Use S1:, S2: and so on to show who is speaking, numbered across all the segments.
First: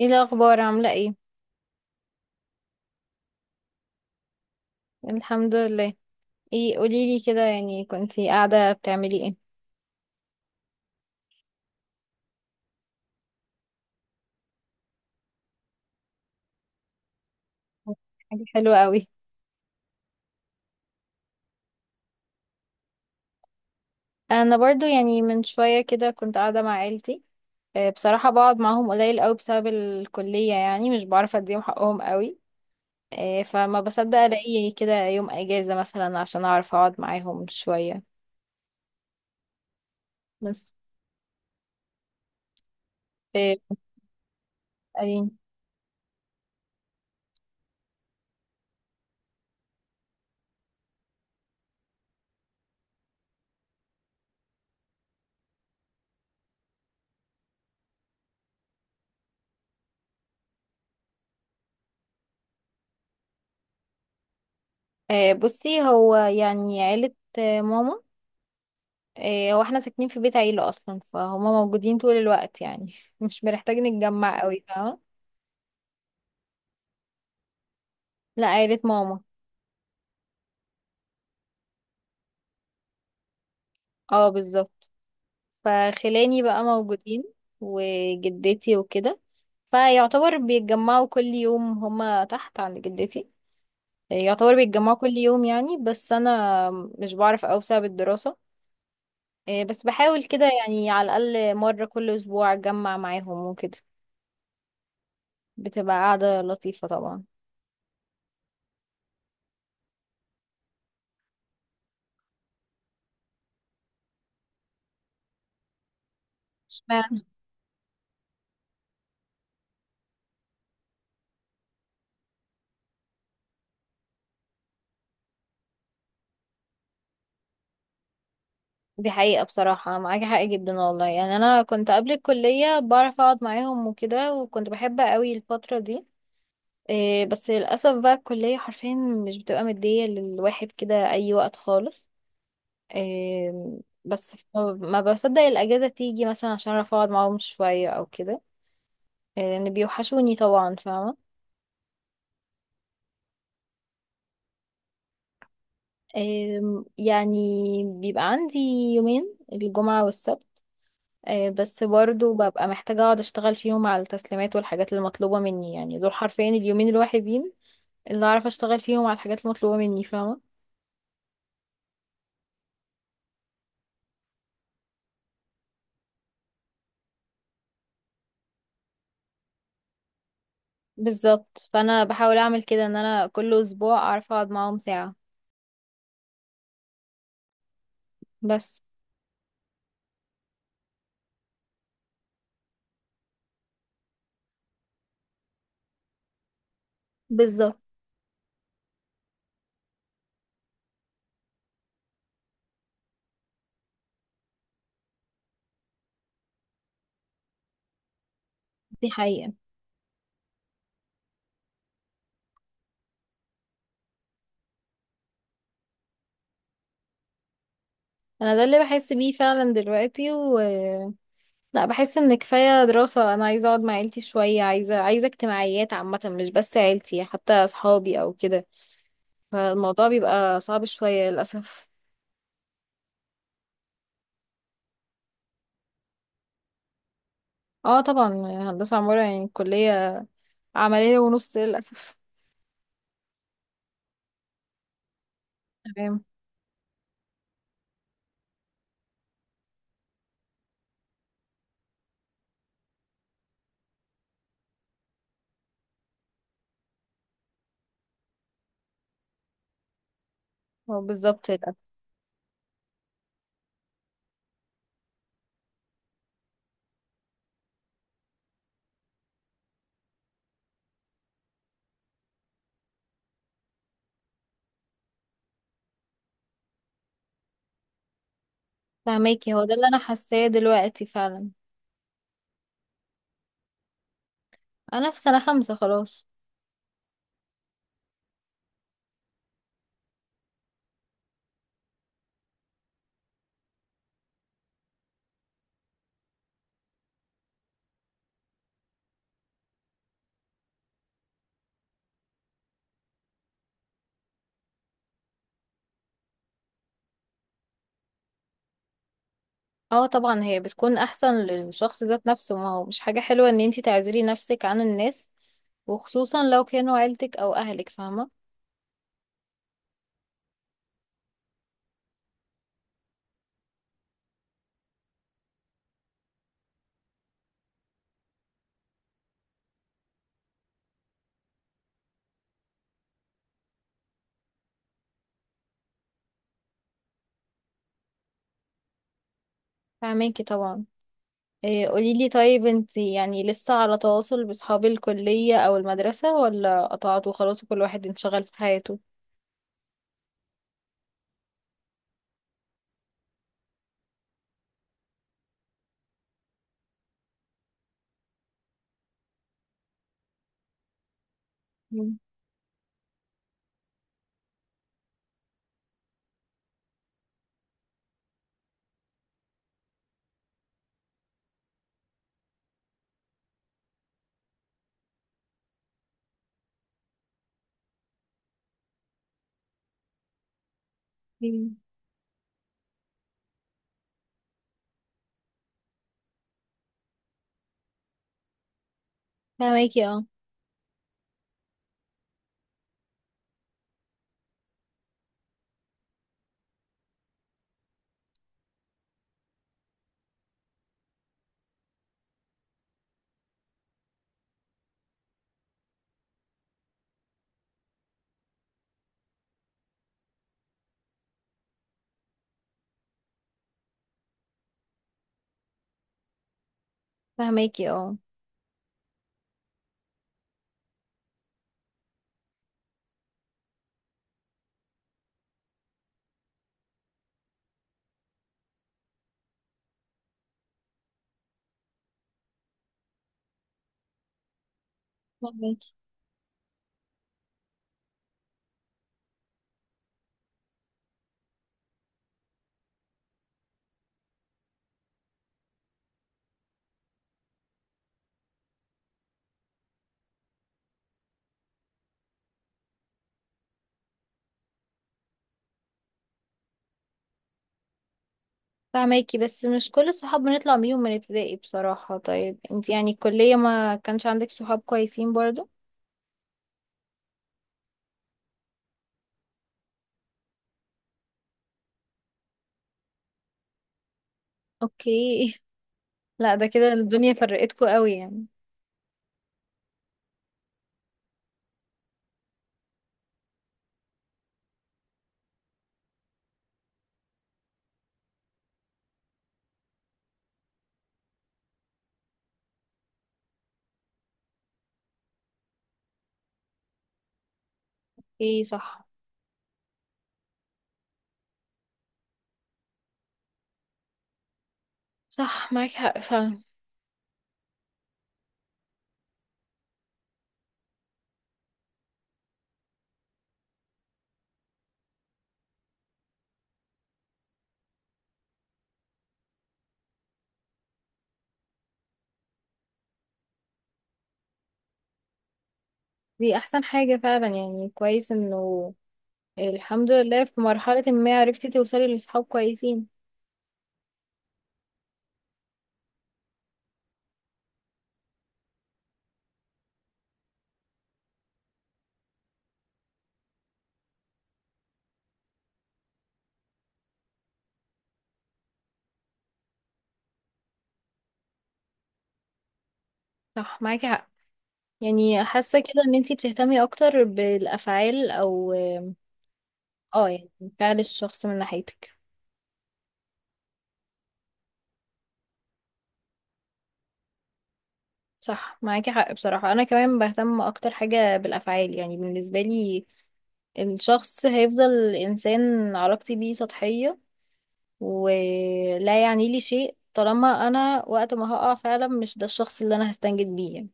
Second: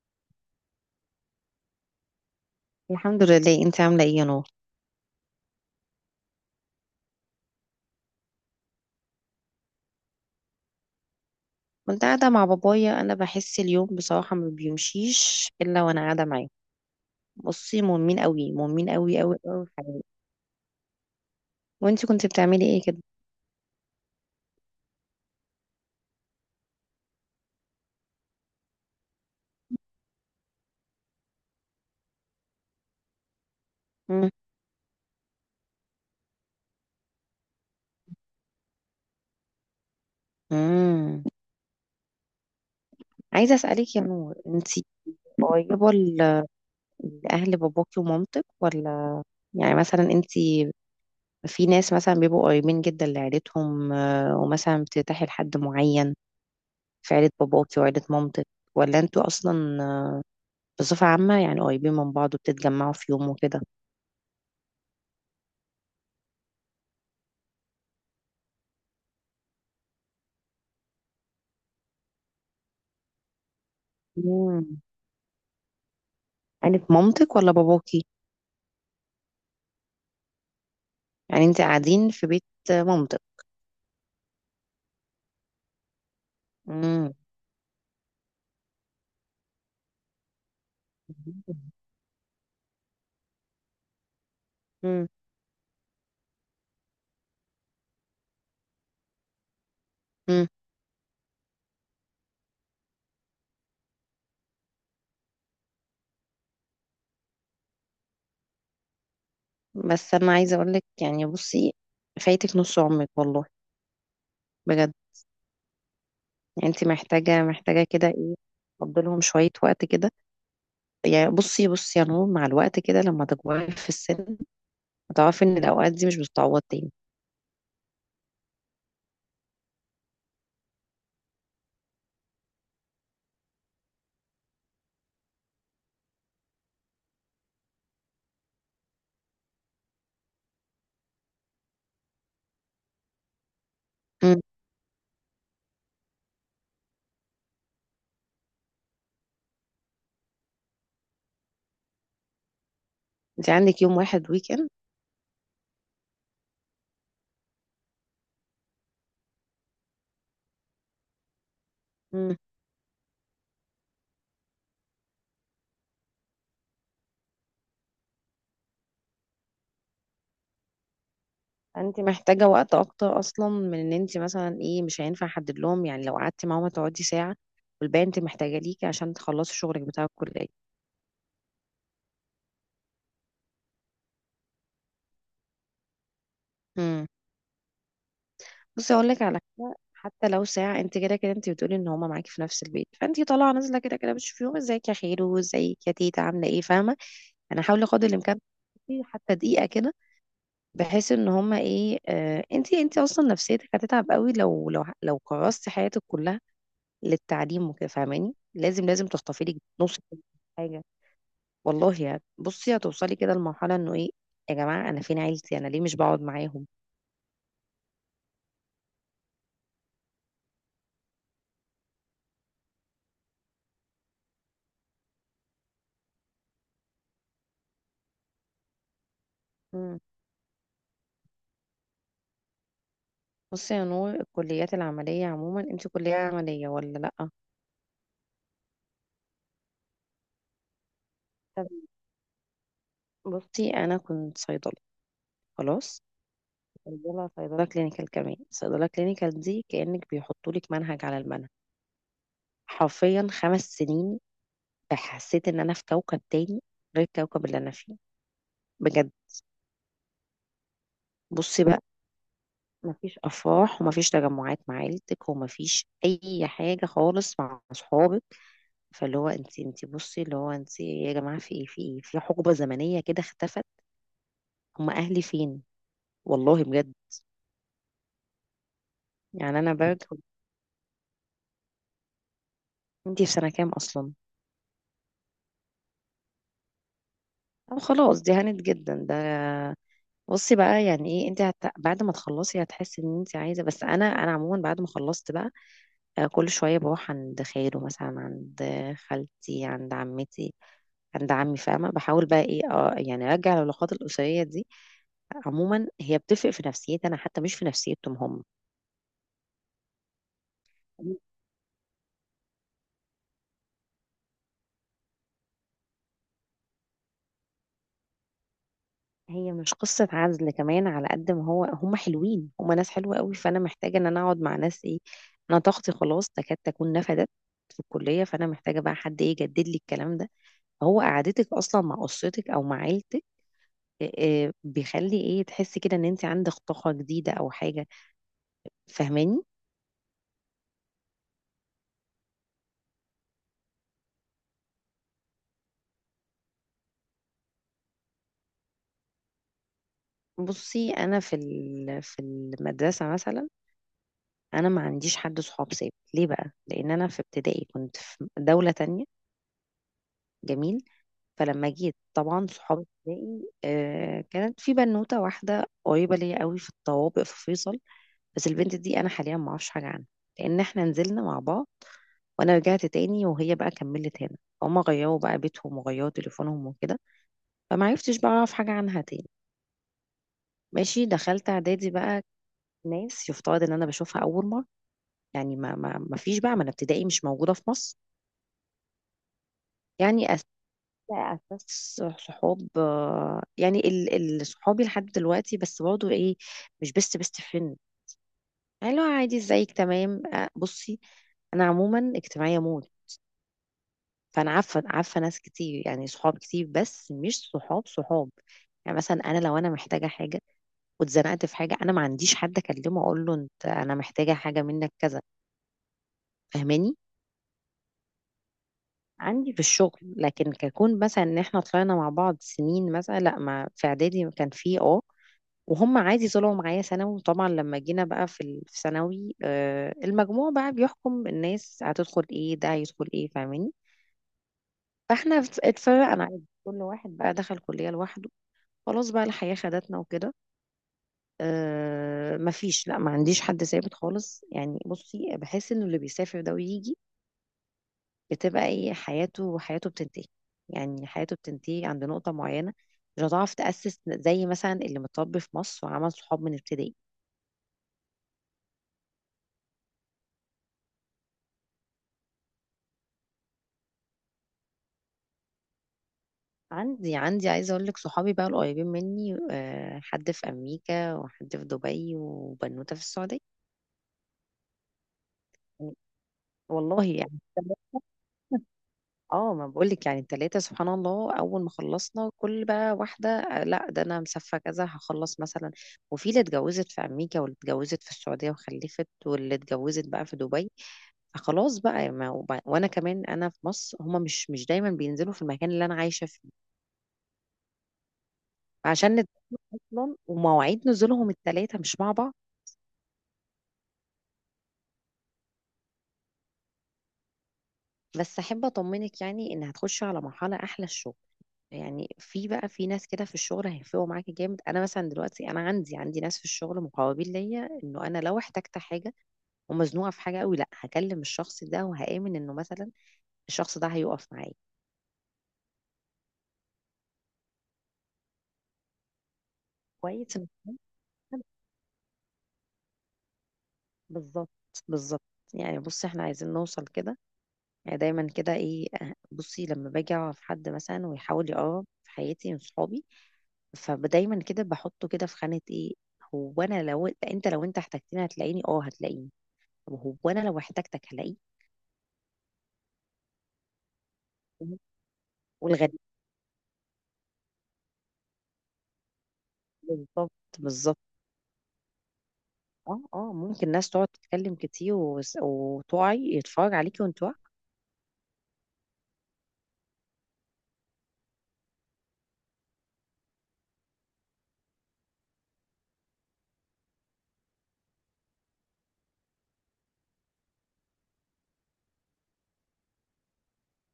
S1: ايه الاخبار؟ عامله ايه؟
S2: الحمد لله، انت عامله ايه يا نور؟
S1: الحمد لله. ايه، قوليلي كده، يعني كنتي قاعده بتعملي ايه؟
S2: كنت قاعده مع بابايا. انا بحس اليوم بصراحه ما بيمشيش الا وانا قاعده معاه. بصي، مهمين
S1: حاجه
S2: قوي،
S1: حلوه
S2: مهمين
S1: قوي.
S2: قوي قوي قوي في حياتي. وانت كنت بتعملي ايه كده؟
S1: انا برضو يعني من شويه كده كنت قاعده مع عيلتي. آه، بصراحه بقعد معاهم قليل قوي بسبب الكليه، يعني مش بعرف اديهم حقهم قوي. آه، فما بصدق
S2: مم.
S1: الاقي كده يوم اجازه مثلا عشان اعرف اقعد معاهم شويه. بس.
S2: مم. عايزه
S1: آه،
S2: اسالك يا نور، انت
S1: قالين.
S2: قريبه لاهل باباكي ومامتك، ولا... يعني مثلا انت، في ناس مثلا بيبقوا قريبين جدا لعيلتهم، ومثلا بترتاحي لحد معين، في عيله باباكي وعيله مامتك، ولا انتوا اصلا، بصفه عامه يعني قريبين من بعض وبتتجمعوا في يوم وكده؟
S1: آه، بصي، هو يعني عيله ماما. إيه، هو احنا ساكنين في بيت عيلة اصلا، فهما موجودين طول الوقت يعني مش بنحتاج نتجمع قوي،
S2: مم.
S1: فاهمة؟
S2: قالت مامتك ولا باباكي؟
S1: لا، عيلة ماما.
S2: يعني انت قاعدين في بيت مامتك؟
S1: اه، بالظبط. فخلاني بقى
S2: مم.
S1: موجودين وجدتي وكده، فيعتبر بيتجمعوا كل يوم هما تحت عند جدتي. إيه، يعتبر بيتجمعوا كل
S2: مم.
S1: يوم يعني، بس انا مش بعرف اوي بسبب الدراسة. إيه، بس بحاول
S2: مم.
S1: كده، يعني على الاقل مرة كل اسبوع اتجمع معاهم وكده. بتبقى قاعدة لطيفة طبعا.
S2: بس انا عايزه اقول لك، يعني بصي، فايتك نص عمرك والله، بجد. يعني انت
S1: اشمعنى؟
S2: محتاجه كده ايه، تفضلهم شويه وقت كده. يعني بصي بصي يا نور، مع الوقت كده لما تكبري في السن هتعرفي ان الاوقات دي مش بتتعوض تاني.
S1: دي حقيقة، بصراحة معاكي حق جدا والله، يعني أنا كنت قبل الكلية بعرف أقعد معاهم وكده، وكنت بحب قوي الفترة دي. إيه، بس للأسف بقى الكلية حرفيا مش بتبقى مدية للواحد كده أي وقت خالص. إيه، بس
S2: مم.
S1: ما بصدق الأجازة تيجي مثلا عشان أعرف أقعد معاهم شوية أو كده. إيه، لأن بيوحشوني طبعا، فاهمة؟
S2: انت عندك يوم واحد ويك
S1: إيه، يعني بيبقى عندي يومين، الجمعة والسبت. آه، بس برضو
S2: اند.
S1: ببقى محتاجة اقعد اشتغل فيهم على التسليمات والحاجات اللي مطلوبة مني، يعني دول حرفيا اليومين الوحيدين اللي اعرف اشتغل فيهم على الحاجات المطلوبة مني، فاهمة؟
S2: انت محتاجة وقت اكتر، اصلا من ان انت مثلا ايه، مش هينفع احدد لهم. يعني لو قعدتي معاهم هتقعدي ساعة، والباقي انت محتاجة ليكي عشان تخلصي شغلك بتاع الكلية.
S1: بالظبط، فانا بحاول اعمل كده ان انا كل اسبوع اعرف اقعد معاهم ساعة.
S2: امم.
S1: بس.
S2: بصي اقول لك على حاجة، حتى لو ساعة انت كده كده انت بتقولي ان هما معاكي في نفس البيت، فانت طالعة نازلة كده كده بتشوفيهم، ازيك يا خيرو، ازيك يا تيتا عاملة ايه، فاهمة. انا
S1: بالظبط.
S2: هحاول قدر الامكان تقعدي حتى دقيقة كده، بحيث ان هما ايه، انت اصلا نفسيتك هتتعب قوي لو كرستي حياتك كلها للتعليم وكده، فاهماني. لازم لازم
S1: دي حقيقة.
S2: تحتفلي نص حاجه، والله. يعني بصي، هتوصلي كده لمرحله انه ايه، يا جماعه انا فين عيلتي، انا ليه مش بقعد معاهم.
S1: انا ده اللي بحس بيه فعلا دلوقتي، و لا، بحس ان كفاية دراسة، انا عايزة اقعد مع عيلتي شوية، عايزة عايزة اجتماعيات عامة، مش بس عيلتي، حتى اصحابي او كده.
S2: مم.
S1: فالموضوع بيبقى صعب شوية للأسف.
S2: بصي يا نور، الكليات العمليه عموما، انت كليه عمليه ولا لا؟
S1: اه طبعا. هندسة عمارة يعني الكلية، عملية ونص
S2: طب
S1: للأسف.
S2: بصي، انا كنت صيدله، خلاص.
S1: تمام.
S2: صيدلة كلينيكال، كمان صيدله كلينيكال دي كانك بيحطوا لك منهج على المنهج، حرفيا 5 سنين. حسيت ان انا في كوكب تاني غير الكوكب اللي انا فيه، بجد.
S1: هو بالظبط
S2: بصي
S1: للأسف.
S2: بقى، مفيش افراح ومفيش تجمعات مع عيلتك ومفيش اي حاجه خالص مع اصحابك. فاللي هو انت بصي، اللي هو انت يا جماعه في ايه، في ايه، في حقبه زمنيه كده اختفت، هم اهلي فين؟ والله بجد.
S1: فهماكي،
S2: يعني
S1: هو
S2: انا
S1: ده اللي أنا
S2: برجع،
S1: حاساه دلوقتي فعلا.
S2: انت في سنه كام اصلا؟
S1: أنا في سنة خمسة خلاص.
S2: أو خلاص، دي هانت جدا ده. بصي بقى، يعني ايه انت بعد ما تخلصي هتحسي ان انت عايزه. بس انا، عموما بعد ما خلصت بقى، كل شويه بروح عند خاله مثلا، عند خالتي، عند عمتي، عند عمي، فاهمة، بحاول بقى ايه يعني ارجع العلاقات الأسرية دي. عموما هي بتفرق في نفسيتي انا، حتى مش في نفسيتهم هم.
S1: اه طبعا، هي بتكون أحسن للشخص ذات نفسه، ما هو مش حاجة حلوة إن انتي تعزلي نفسك عن الناس، وخصوصا لو كانوا عيلتك أو أهلك، فاهمة؟
S2: هي مش قصة عزل كمان، على قد ما هو هم حلوين، هم ناس حلوة قوي، فانا محتاجة ان انا اقعد مع ناس ايه. انا طاقتي خلاص تكاد تكون نفدت في الكلية، فانا محتاجة بقى حد ايه يجدد لي الكلام ده. هو قعدتك اصلا مع اسرتك او مع عيلتك آه، بيخلي ايه تحسي كده ان انت عندك طاقة جديدة او حاجة، فاهماني.
S1: فهماكي طبعا. إيه، قوليلي، طيب انتي يعني لسه على تواصل بأصحاب الكلية أو المدرسة، ولا قطعتوا خلاص وكل واحد انشغل في حياته؟
S2: بصي انا في في المدرسة مثلا، انا ما عنديش حد صحاب ثابت. ليه بقى؟ لان انا في ابتدائي كنت في دولة تانية، جميل. فلما جيت طبعا صحاب ابتدائي، كانت في بنوتة واحدة قريبة ليا قوي في الطوابق في فيصل. بس البنت دي انا حاليا ما اعرفش حاجة عنها، لان احنا نزلنا مع بعض وانا رجعت تاني وهي بقى كملت هنا. هما غيروا بقى بيتهم وغيروا تليفونهم وكده، فما عرفتش بقى اعرف حاجة عنها تاني. ماشي، دخلت
S1: مم.
S2: اعدادي بقى، ناس يفترض ان انا بشوفها اول مرة. يعني ما فيش بقى، ما انا ابتدائي مش موجودة في مصر.
S1: فهماكي اه.
S2: يعني لا اساس. صحاب، يعني صحابي لحد دلوقتي، بس برضه ايه، مش بيست فريند. يعني لو عادي، ازيك، تمام، بصي، انا عموما اجتماعيه موت، فانا عارفه ناس كتير، يعني صحاب كتير، بس مش صحاب صحاب. يعني مثلا انا لو انا محتاجه حاجه واتزنقت في حاجه، انا ما عنديش حد اكلمه اقول له انت انا محتاجه حاجه منك كذا، فاهماني.
S1: فهماكي اه.
S2: عندي في الشغل، لكن ككون مثلا ان احنا طلعنا مع بعض سنين مثلا، لا. ما في اعدادي كان في وهم عادي طلعوا معايا ثانوي. وطبعا لما جينا بقى في في ثانوي، المجموع بقى بيحكم الناس هتدخل ايه، ده هيدخل ايه، فاهماني. فاحنا
S1: فهماكي.
S2: اتفرقنا عادي، كل واحد بقى دخل كلية لوحده. خلاص بقى الحياة خدتنا وكده. مفيش، لا، ما عنديش حد ثابت خالص. يعني بصي، بحس انه اللي بيسافر ده ويجي بتبقى ايه حياته، حياته بتنتهي. يعني حياته بتنتهي عند نقطة معينة، مش هتعرف تأسس زي مثلا اللي متربي في مصر وعمل صحاب من ابتدائي.
S1: فهماكي، بس مش كل الصحاب بنطلع بيهم من ابتدائي بصراحة. طيب انت يعني الكلية ما كانش عندك صحاب كويسين برضو؟
S2: عندي عايزة اقول لك، صحابي بقى القريبين مني، حد في امريكا وحد في دبي وبنوتة في السعودية.
S1: اوكي. لا، ده كده
S2: والله
S1: الدنيا
S2: يعني
S1: فرقتكوا قوي يعني.
S2: ما بقول لك، يعني التلاتة سبحان الله اول ما خلصنا، كل بقى واحدة، لا ده انا مسافة كذا هخلص مثلا. وفي اللي اتجوزت في امريكا، واللي اتجوزت في السعودية وخلفت، واللي اتجوزت بقى في دبي. فخلاص بقى، يعني ما وب- وانا كمان انا في مصر، هما مش دايما بينزلوا في المكان اللي انا عايشة فيه،
S1: ايه، صح.
S2: عشان اصلا ومواعيد نزولهم التلاتة مش مع بعض.
S1: صح معاك حق فعلا.
S2: بس احب اطمنك يعني ان هتخشي على مرحله احلى، الشغل. يعني في بقى في ناس كده في الشغل هيفرقوا معاكي جامد، انا مثلا دلوقتي انا عندي ناس في الشغل مقربين ليا، انه انا لو احتجت حاجه ومزنوقه في حاجه قوي، لا هكلم الشخص ده وهامن انه مثلا الشخص ده هيقف معايا.
S1: دي احسن حاجة فعلا، يعني كويس انه الحمد
S2: كويس
S1: لله
S2: إن
S1: في مرحلة ما
S2: إحنا-
S1: عرفتي توصلي لصحاب كويسين.
S2: بالظبط، بالظبط. يعني بصي احنا عايزين نوصل كده. يعني دايما كده ايه أه، بصي، لما باجي اعرف حد مثلا ويحاول يقرب في حياتي من صحابي، فدايما كده بحطه كده في خانة ايه، هو انا لو انت احتجتني هتلاقيني، هتلاقيني. طب هو انا لو احتجتك هلاقيك؟
S1: صح معاكي حق. يعني حاسة
S2: والغريب،
S1: كده ان انتي بتهتمي اكتر بالافعال او اه
S2: بالظبط،
S1: يعني
S2: بالظبط.
S1: فعل الشخص من ناحيتك.
S2: اه ممكن ناس تقعد تتكلم كتير، وتقعي يتفرج عليكي وانت واقعة.
S1: صح معاكي حق بصراحة، أنا كمان بهتم أكتر حاجة بالأفعال، يعني بالنسبة لي الشخص هيفضل إنسان علاقتي بيه سطحية ولا يعني لي شيء طالما أنا وقت ما هقع فعلا مش ده الشخص اللي أنا هستنجد بيه يعني.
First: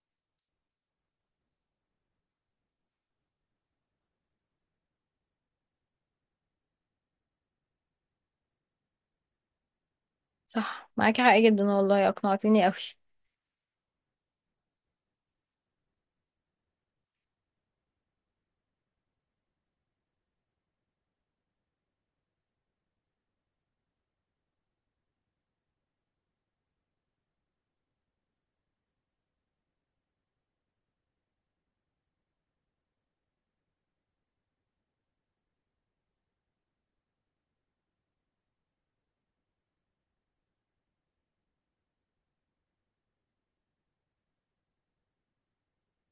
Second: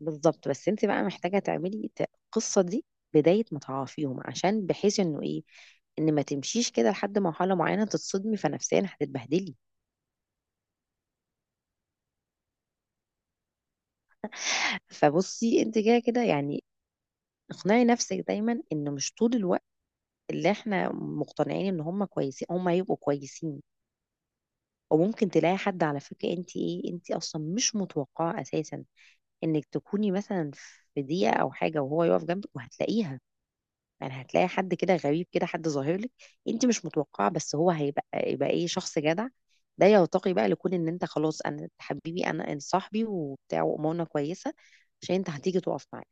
S2: بالظبط. بس انت بقى محتاجة تعملي القصة دي بداية ما تعرفيهم، عشان بحيث انه ايه، ان ما تمشيش كده لحد مرحلة معينة تتصدمي، فنفسيا هتتبهدلي.
S1: صح معاكي حق جدا والله، أقنعتيني أوي.
S2: فبصي انت كده كده يعني، اقنعي نفسك دايما ان مش طول الوقت اللي احنا مقتنعين ان هم كويسين هم هيبقوا كويسين. وممكن تلاقي حد على فكرة، انت انت اصلا مش متوقعة اساسا انك تكوني مثلا في دقيقة او حاجة وهو يقف جنبك وهتلاقيها. يعني هتلاقي حد كده غريب كده، حد ظاهر لك انت مش متوقعة، بس هو هيبقى ايه شخص جدع. ده يرتقي بقى لكون ان انت خلاص، انا حبيبي انا، انت صاحبي وبتاع وامورنا كويسة عشان انت هتيجي تقف معايا.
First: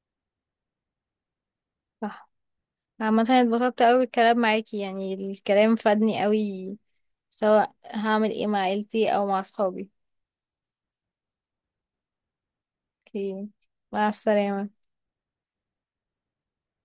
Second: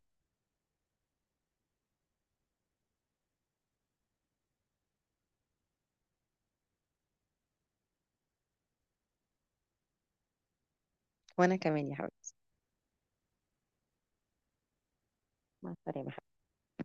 S1: صح. عامة اتبسطت أوي الكلام معاكي، يعني الكلام فادني أوي، سواء هعمل ايه مع عيلتي أو مع صحابي.
S2: وانا كمان يا حبيبتي.
S1: اوكي. مع السلامة.
S2: مع السلامة.